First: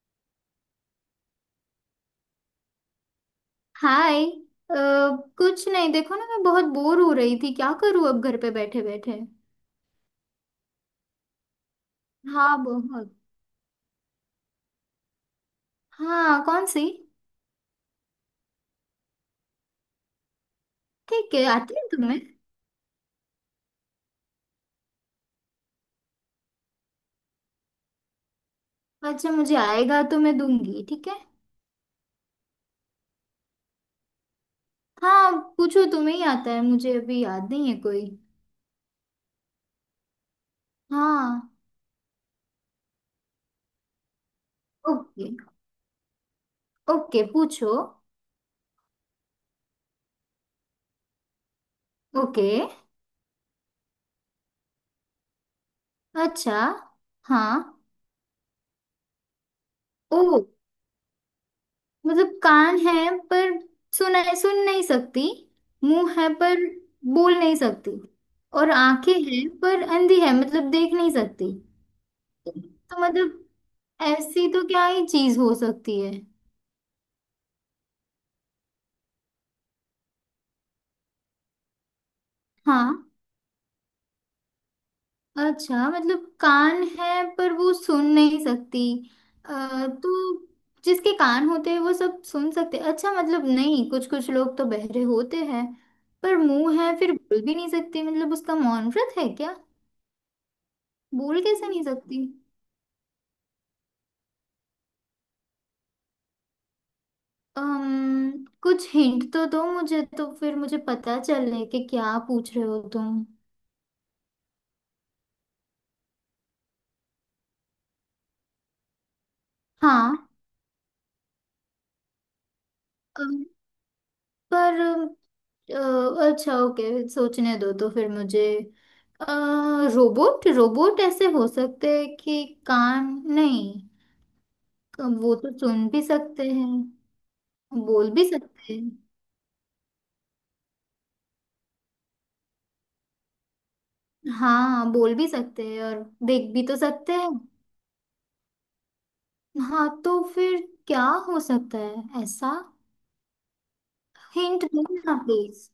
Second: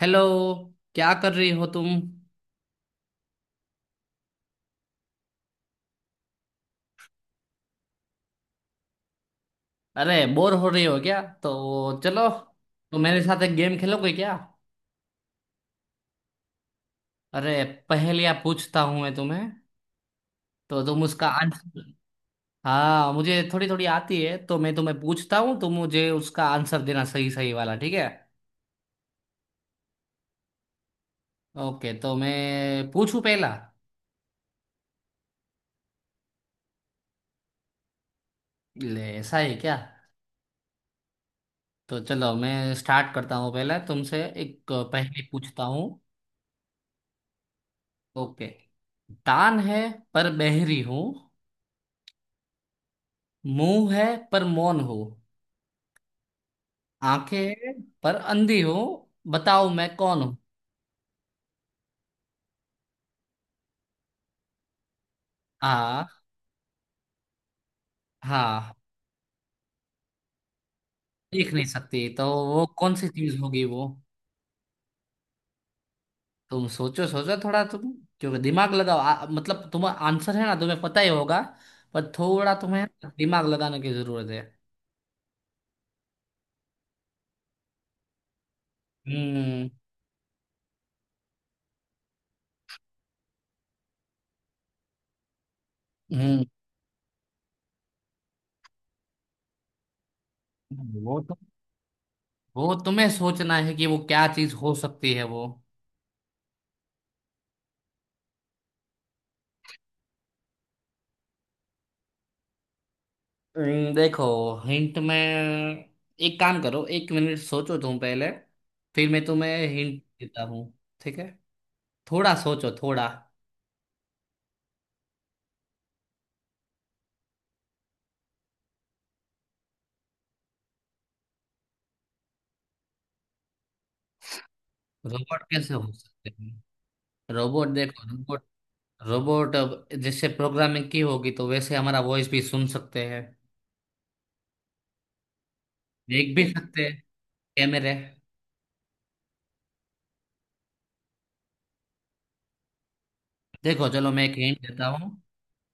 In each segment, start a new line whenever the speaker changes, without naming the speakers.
Hello. क्या कर रही हो तुम?
हाय। अ, कुछ नहीं, देखो ना, मैं बहुत बोर हो रही थी। क्या करूँ अब घर पे बैठे बैठे।
अरे बोर हो रही हो क्या? तो चलो,
हाँ,
तो
बहुत।
मेरे साथ एक गेम खेलोगे क्या?
हाँ, कौन सी?
अरे पहेलियां पूछता हूं मैं तुम्हें, तो तुम उसका
ठीक है, आती है
आंसर।
तुम्हें?
हाँ, मुझे थोड़ी थोड़ी आती है, तो मैं तुम्हें पूछता हूँ, तुम मुझे उसका आंसर देना, सही सही वाला, ठीक है?
अच्छा, मुझे आएगा तो मैं दूंगी, ठीक है।
ओके, तो मैं पूछूं पहला।
हाँ। पूछो, तुम्हें ही आता है, मुझे अभी याद नहीं है कोई।
ले, ऐसा है क्या?
हाँ।
तो चलो मैं स्टार्ट करता हूँ, पहला तुमसे एक पहेली
ओके।
पूछता हूँ।
ओके, पूछो।
ओके। दान है पर बहरी हूँ,
ओके।
मुंह है पर मौन हो,
अच्छा।
आंखें
हाँ।
हैं पर अंधी हो, बताओ मैं
ओ,
कौन हूँ।
मतलब कान है पर सुन सुन नहीं सकती।
हाँ।
मुंह है पर बोल नहीं सकती। और
हाँ।
आंखें हैं पर अंधी है, मतलब देख नहीं
देख
सकती।
नहीं सकती तो वो कौन
तो
सी चीज
मतलब,
होगी वो?
ऐसी तो क्या ही चीज हो सकती है।
तुम सोचो सोचो थोड़ा तुम, क्योंकि दिमाग लगाओ, मतलब तुम्हारा आंसर है ना, तुम्हें पता ही होगा, पर थोड़ा तुम्हें
हाँ।
दिमाग लगाने की जरूरत है।
अच्छा, मतलब कान है पर वो सुन नहीं सकती।
हम्म।
तो जिसके कान होते हैं वो सब सुन सकते। अच्छा, मतलब नहीं, कुछ कुछ लोग तो बहरे होते हैं। पर
हम्म।
मुंह है फिर बोल भी नहीं सकते, मतलब उसका मौन व्रत है क्या?
वो तो,
बोल कैसे नहीं सकती?
वो तुम्हें सोचना है कि वो क्या चीज हो सकती है वो।
कुछ हिंट तो दो मुझे, तो फिर मुझे पता चले कि क्या पूछ रहे हो तुम।
देखो, हिंट में एक काम करो, एक मिनट सोचो तुम पहले, फिर मैं तुम्हें हिंट
हाँ।
देता हूँ, ठीक है? थोड़ा सोचो थोड़ा।
अम, पर, अच्छा ओके, सोचने दो तो फिर मुझे। अ, रोबोट रोबोट ऐसे हो सकते हैं कि कान। नहीं, वो
रोबोट
तो
कैसे
सुन
हो
भी
सकते
सकते हैं,
हैं? रोबोट? देखो,
बोल भी
रोबोट,
सकते हैं।
रोबोट अब जैसे प्रोग्रामिंग की होगी तो वैसे हमारा वॉइस भी सुन सकते हैं,
हाँ, बोल भी सकते हैं और
देख भी
देख भी तो
सकते हैं,
सकते हैं।
कैमरे।
हाँ तो फिर क्या, हो सकता है ऐसा?
देखो चलो, मैं एक हिंट
हिंट दो
देता हूँ।
ना प्लीज।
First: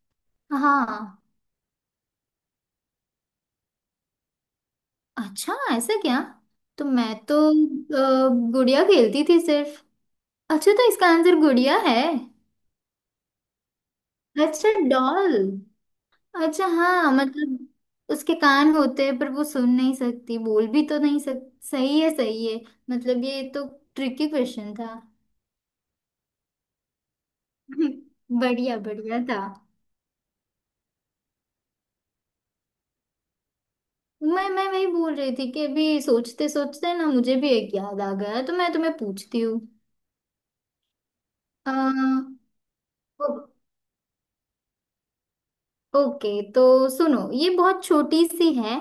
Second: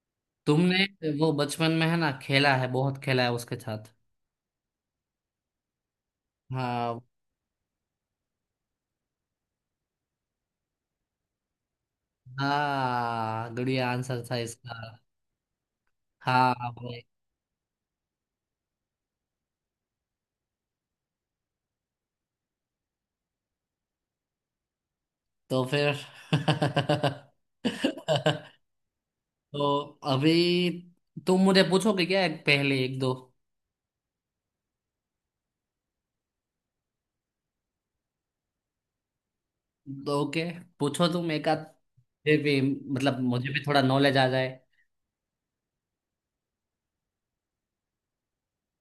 तुमने,
हाँ।
वो बचपन में है ना, खेला है, बहुत खेला है उसके साथ।
अच्छा, ऐसा क्या? तो
हाँ।
मैं तो गुड़िया खेलती थी सिर्फ। अच्छा, तो इसका आंसर गुड़िया है?
हाँ, गुड़िया आंसर था
अच्छा,
इसका।
डॉल।
हाँ।
अच्छा हाँ, मतलब उसके कान होते हैं पर वो सुन नहीं सकती, बोल भी तो नहीं सक सही है, सही है। मतलब ये तो ट्रिकी क्वेश्चन था।
तो फिर
बढ़िया, बढ़िया था।
तो अभी तुम मुझे पूछोगे क्या एक? पहले एक दो।
मैं वही बोल रही थी कि अभी सोचते सोचते ना मुझे भी एक याद आ गया, तो मैं तुम्हें पूछती हूँ।
तो ओके, पूछो तुम एक आध, फिर भी मतलब
अ,
मुझे भी थोड़ा नॉलेज आ जाए।
ओके तो सुनो, ये बहुत छोटी सी है।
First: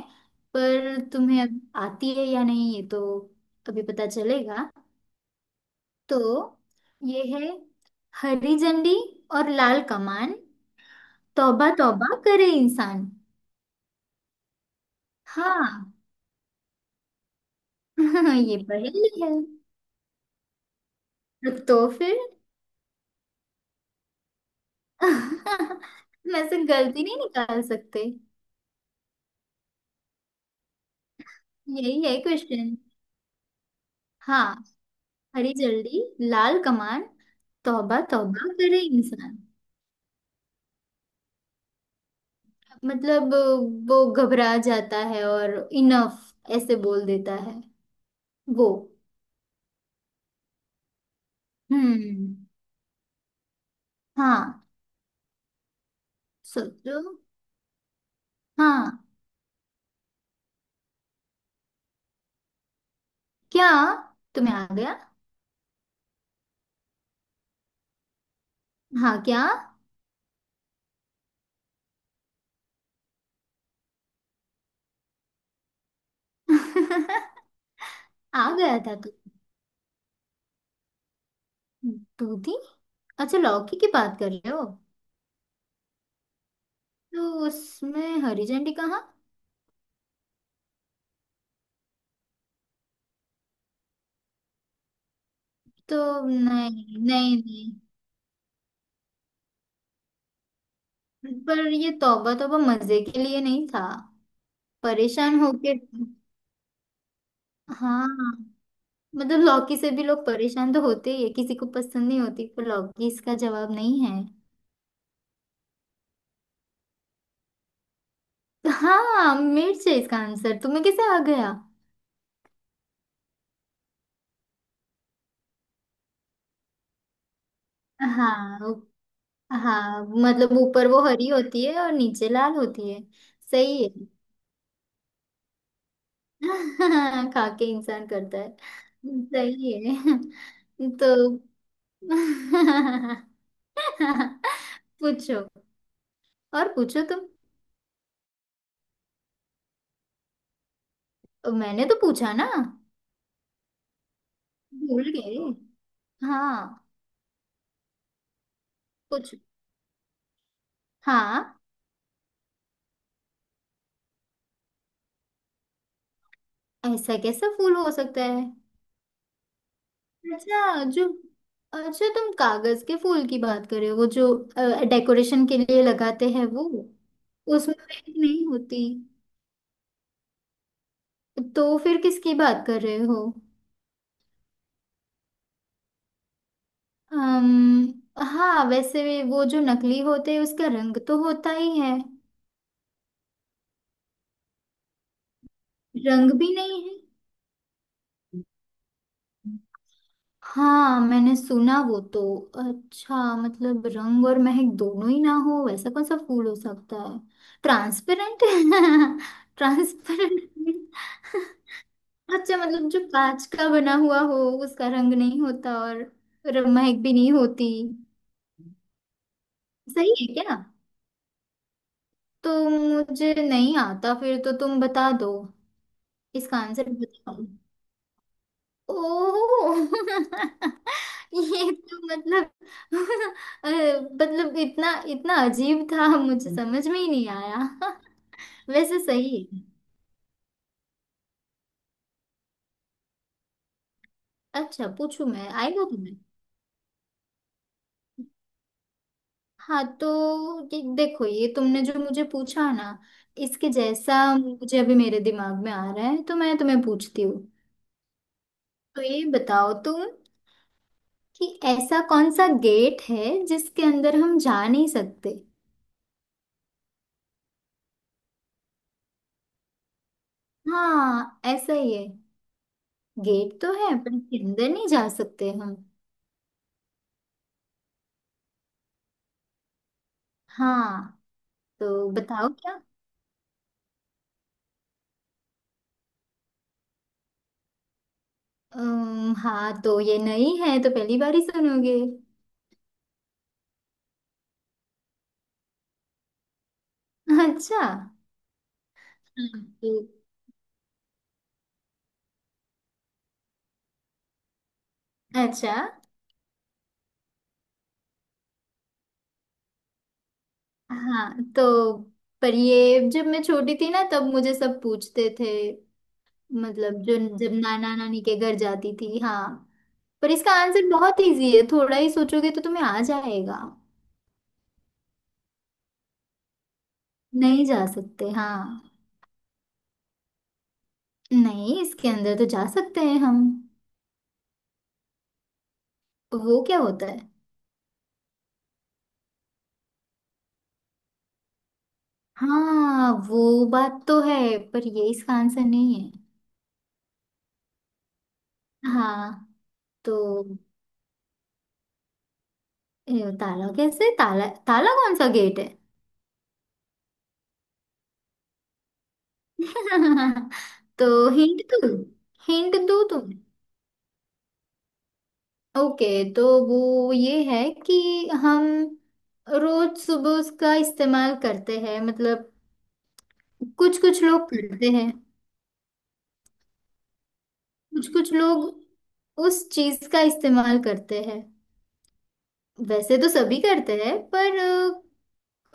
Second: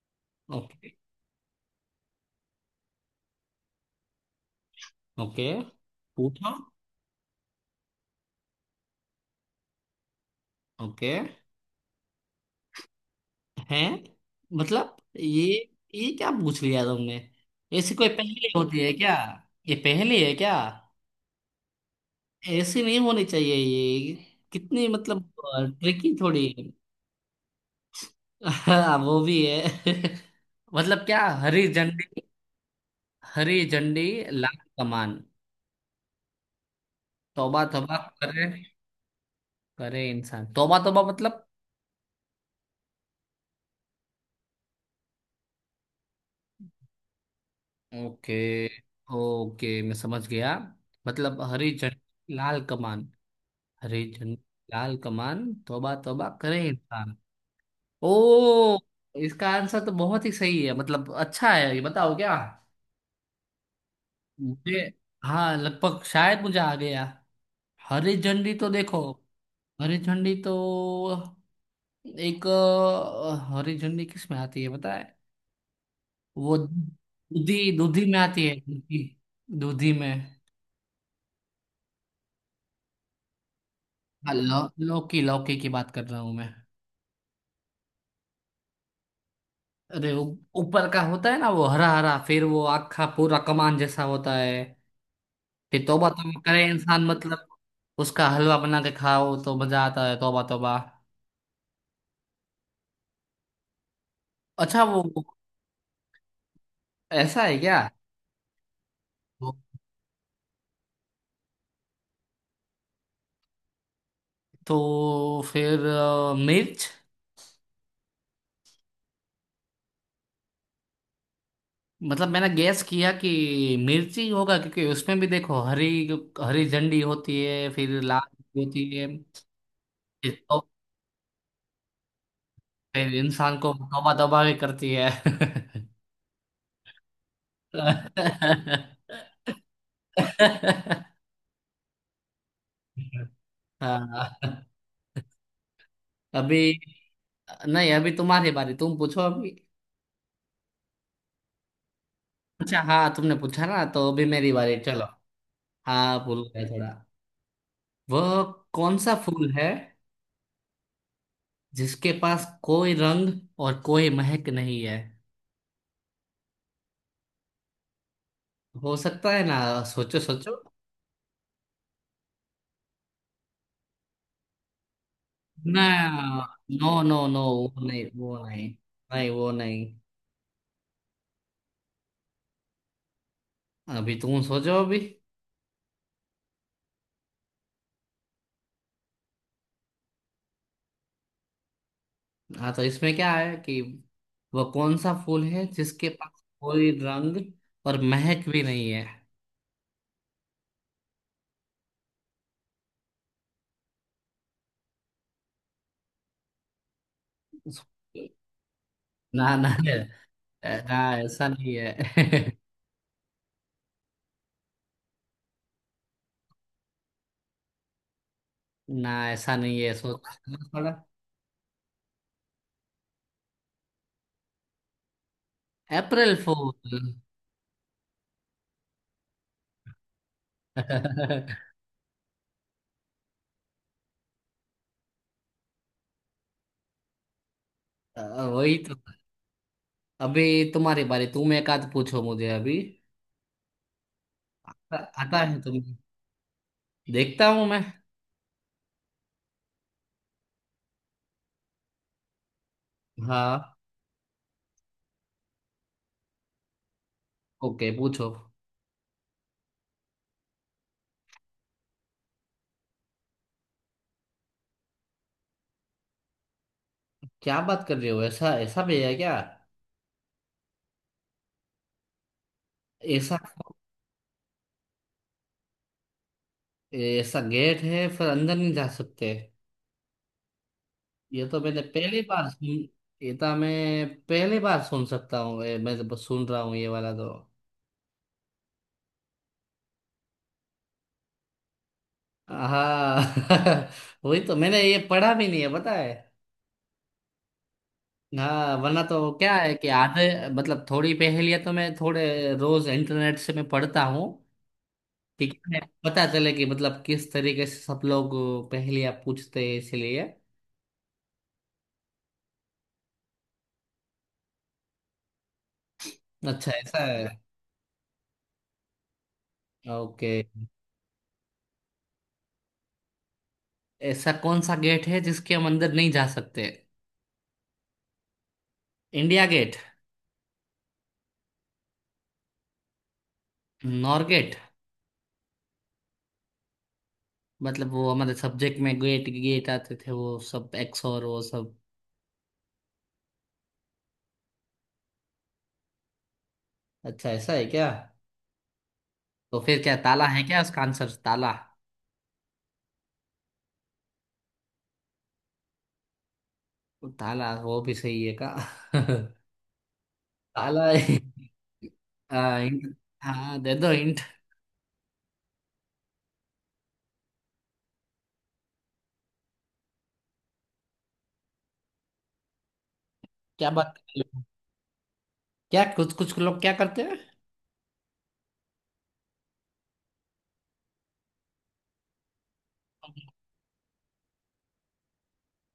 ओके।
पर तुम्हें अब आती है या नहीं ये तो अभी पता चलेगा।
ओके,
तो
पूछो।
ये है, हरी झंडी और लाल कमान,
ओके।
तौबा तौबा करे इंसान।
हैं? मतलब ये
हाँ।
ये क्या पूछ लिया तुमने? ऐसी कोई पहेली
ये
होती है
पहेली
क्या?
है।
ये पहेली है क्या?
तो फिर
ऐसी नहीं होनी चाहिए ये। कितनी मतलब ट्रिकी
मैं
थोड़ी
से
है।
गलती नहीं निकाल सकते।
हाँ वो भी है। मतलब क्या हरी
यही है
झंडी?
क्वेश्चन।
हरी झंडी?
हाँ।
लाल कमान?
हरी झंडी, लाल कमान,
तौबा तौबा
तौबा तौबा
करे,
करे इंसान।
करे इंसान, तौबा तौबा मतलब।
मतलब वो घबरा जाता है और इनफ ऐसे बोल देता है
ओके।
वो।
ओके मैं समझ गया। मतलब हरी झंडी
हम्म।
लाल कमान, हरी झंडी
हाँ।
लाल कमान तौबा तौबा करे
सोचो।
इंसान। ओ,
हाँ,
इसका आंसर तो बहुत ही सही है, मतलब अच्छा है। ये बताओ क्या।
क्या? तुम्हें आ
मुझे?
गया?
हाँ लगभग, शायद मुझे आ गया। हरी झंडी तो देखो,
हाँ, क्या?
हरी झंडी तो एक हरी झंडी किस में आती है पता है? वो दूधी, दूधी में आती
आ
है,
गया था
दूधी,
तू।
दूधी में।
दूधी। अच्छा, लौकी की बात कर
हाँ,
रहे
लौ,
हो?
लौकी, लौकी की बात कर रहा हूँ मैं।
तो उसमें हरी झंडी कहाँ?
अरे उ- ऊपर का होता है ना वो हरा हरा, फिर वो आखा पूरा कमान जैसा होता है, फिर
तो
तौबा तौबा करे
नहीं
इंसान मतलब
नहीं।
उसका हलवा बना के खाओ तो मजा आता है, तौबा तौबा।
नहीं, पर ये तौबा तौबा मजे के लिए नहीं था,
अच्छा वो
परेशान होके।
ऐसा है क्या?
हाँ, मतलब
तो,
लौकी से भी लोग परेशान तो होते ही है, किसी को पसंद नहीं होती, पर लौकी इसका जवाब नहीं है।
तो फिर मिर्च।
तो हाँ, मिर्च है इसका आंसर। तुम्हें कैसे आ गया?
मतलब मैंने गैस किया कि मिर्च ही होगा, क्योंकि उसमें भी देखो हरी, हरी झंडी होती है, फिर लाल
हाँ।
झंडी होती है,
हाँ
फिर
मतलब ऊपर वो हरी होती है और नीचे लाल होती है।
फिर इंसान को
सही है।
तौबा तौबा भी करती है।
खा के इंसान करता है। सही है। तो
हाँ।
पूछो।
अभी,
और पूछो तुम।
नहीं अभी तुम्हारी बारी, तुम पूछो अभी।
मैंने तो पूछा ना।
अच्छा हाँ, तुमने पूछा ना, तो अभी मेरी बारी, चलो।
भूल गए।
हाँ भूल गया
हाँ।
थोड़ा। वह कौन सा
पूछो।
फूल है
हाँ।
जिसके पास कोई रंग और कोई महक नहीं है?
ऐसा कैसा फूल हो सकता है?
हो सकता है ना, सोचो सोचो।
अच्छा, जो, अच्छा, तुम कागज के फूल की बात कर रहे हो? वो जो डेकोरेशन के
ना,
लिए लगाते हैं वो?
नो नो नो,
उसमें
वो नहीं
मेहंदी
वो
नहीं
नहीं।
होती।
नहीं वो नहीं।
तो फिर किसकी बात कर रहे हो?
अभी तुम सोचो अभी।
अम्म, हाँ, वैसे भी वो जो नकली होते हैं उसका रंग तो होता ही है।
हाँ, तो इसमें क्या है कि वो कौन सा फूल है जिसके
रंग
पास
भी नहीं
कोई रंग और महक भी नहीं है।
है। हाँ, मैंने सुना वो तो। अच्छा, मतलब रंग और महक दोनों ही ना हो, वैसा कौन सा फूल हो सकता है? ट्रांसपेरेंट।
ना ना,
ट्रांसपेरेंट।
ना ऐसा नहीं है।
अच्छा, मतलब जो कांच का बना हुआ हो, उसका रंग नहीं होता और महक भी नहीं होती।
ना ऐसा नहीं है,
सही है क्या?
सोचो थोड़ा।
तो मुझे नहीं आता फिर, तो तुम बता दो।
अप्रैल
इसका आंसर
फूल।
बताओ। ओह। ये तो मतलब मतलब इतना इतना अजीब था, मुझे समझ में ही नहीं आया।
वही तो।
वैसे सही है।
अभी तुम्हारी बारी, तुम एक आध पूछो मुझे अभी।
अच्छा, पूछू?
आता
मैं
है
आएगा
तुम्हें?
तुम्हें?
देखता हूँ मैं।
हाँ तो ये देखो, ये तुमने जो मुझे पूछा ना,
हाँ।
इसके जैसा मुझे अभी मेरे दिमाग में आ रहा है, तो मैं तुम्हें पूछती हूँ।
ओके, पूछो।
तो ये बताओ तुम कि ऐसा कौन सा गेट है जिसके अंदर हम जा नहीं सकते?
क्या बात कर रहे हो, ऐसा ऐसा भी है क्या?
हाँ, ऐसा ही है।
ऐसा?
गेट तो है पर इसके अंदर नहीं जा सकते हम।
ऐसा गेट है फिर अंदर नहीं जा सकते?
हाँ
ये तो मैंने
तो
पहली
बताओ
बार सुन।
क्या?
ये तो मैं पहली बार सुन सकता हूँ, ये मैं तो सुन रहा हूँ ये वाला तो।
हाँ तो ये नई है तो पहली बार ही सुनोगे।
हाँ वही तो, मैंने ये पढ़ा भी नहीं है पता है।
अच्छा।
हाँ वरना तो क्या है कि
हम्म।
आधे, मतलब थोड़ी पहेलियां तो मैं थोड़े रोज इंटरनेट से मैं पढ़ता हूँ, ठीक
अच्छा
है, पता चले कि मतलब किस तरीके से सब लोग पहेलियां पूछते हैं, इसलिए।
हाँ तो पर ये जब मैं छोटी थी ना तब मुझे सब पूछते थे।
अच्छा
मतलब
ऐसा
जो
है।
जब नाना नानी के घर जाती थी, हाँ। पर
ओके,
इसका आंसर बहुत इजी है, थोड़ा ही सोचोगे तो तुम्हें आ जाएगा।
ऐसा कौन सा गेट है जिसके हम अंदर नहीं जा सकते?
नहीं जा सकते, हाँ।
India gate?
नहीं, इसके अंदर तो जा सकते हैं हम।
नॉर गेट,
वो क्या होता है?
मतलब वो हमारे सब्जेक्ट में गेट गेट आते थे, वो सब एक्स और वो सब।
हाँ वो बात तो है पर ये इसका आंसर नहीं है।
अच्छा ऐसा है क्या?
हाँ।
तो फिर क्या,
तो
ताला है क्या, उसका आंसर ताला?
ये ताला कैसे? ताला ताला कौन सा गेट है?
वो ताला वो भी सही है का। ताला है।
तो हिंट दो।
हाँ
हिंट
hint-,
दो तुम।
हाँ, दे दो इंट।
ओके। तो वो ये है कि हम रोज सुबह उसका इस्तेमाल करते हैं, मतलब
क्या बात
कुछ
कर
कुछ
रहे
लोग
हो?
करते हैं।
क्या, कुछ कुछ लोग क्या करते हैं?
कुछ कुछ लोग उस चीज का इस्तेमाल करते हैं। वैसे तो सभी करते हैं पर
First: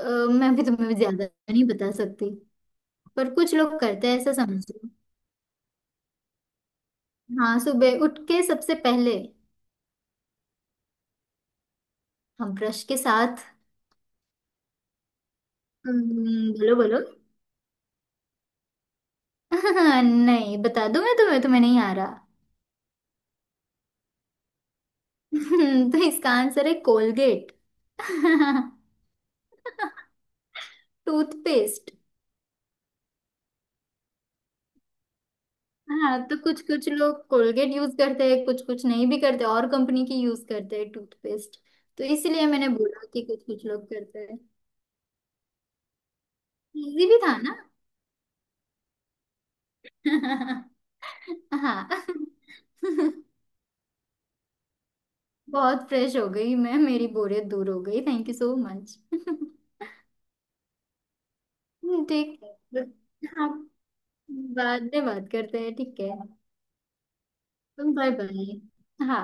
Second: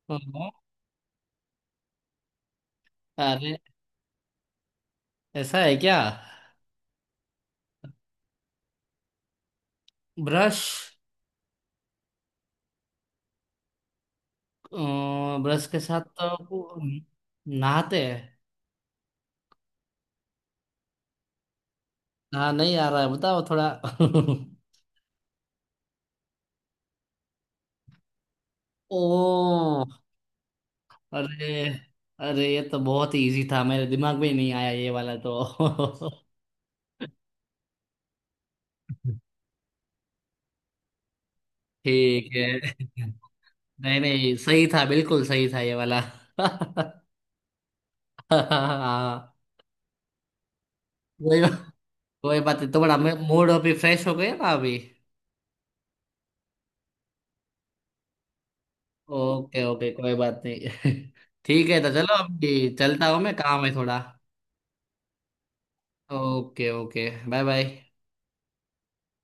अ,
ओहो।
मैं भी तुम्हें ज्यादा नहीं बता सकती, पर कुछ
अरे,
लोग करते हैं ऐसा समझो।
ऐसा है क्या?
हाँ, सुबह उठ के सबसे पहले
ब्रश?
हम ब्रश के साथ,
अ, ब्रश के साथ तो
बोलो
वो
बोलो।
नहाते हैं।
नहीं, बता दूं मैं तुम्हें, तुम्हें नहीं आ रहा।
हाँ नहीं आ रहा है, बताओ थोड़ा।
तो इसका आंसर है कोलगेट।
ओ। अरे,
टूथपेस्ट।
अरे ये तो बहुत ही इजी था, मेरे दिमाग में ही नहीं आया ये वाला तो।
हाँ, तो कुछ कुछ लोग कोलगेट यूज करते हैं, कुछ कुछ नहीं भी करते और कंपनी की यूज करते हैं टूथपेस्ट। तो
ठीक
इसीलिए मैंने
है।
बोला कि कुछ कुछ लोग
नहीं
करते
नहीं,
हैं।
सही था, बिल्कुल सही था ये वाला।
इजी भी था ना।
हाँ। कोई,
हाँ।
कोई बात नहीं, तुम्हारा मूड अभी फ्रेश हो गया ना अभी।
बहुत फ्रेश हो गई मैं, मेरी बोरियत दूर हो गई, thank you so much.
Okay okay, कोई बात नहीं। ठीक है, तो चलो
ठीक
अभी,
है।
चलता हूँ मैं,
हाँ।
काम है थोड़ा।
बाद में बात करते हैं, ठीक है।
Okay okay, bye bye.
Bye bye. हाँ।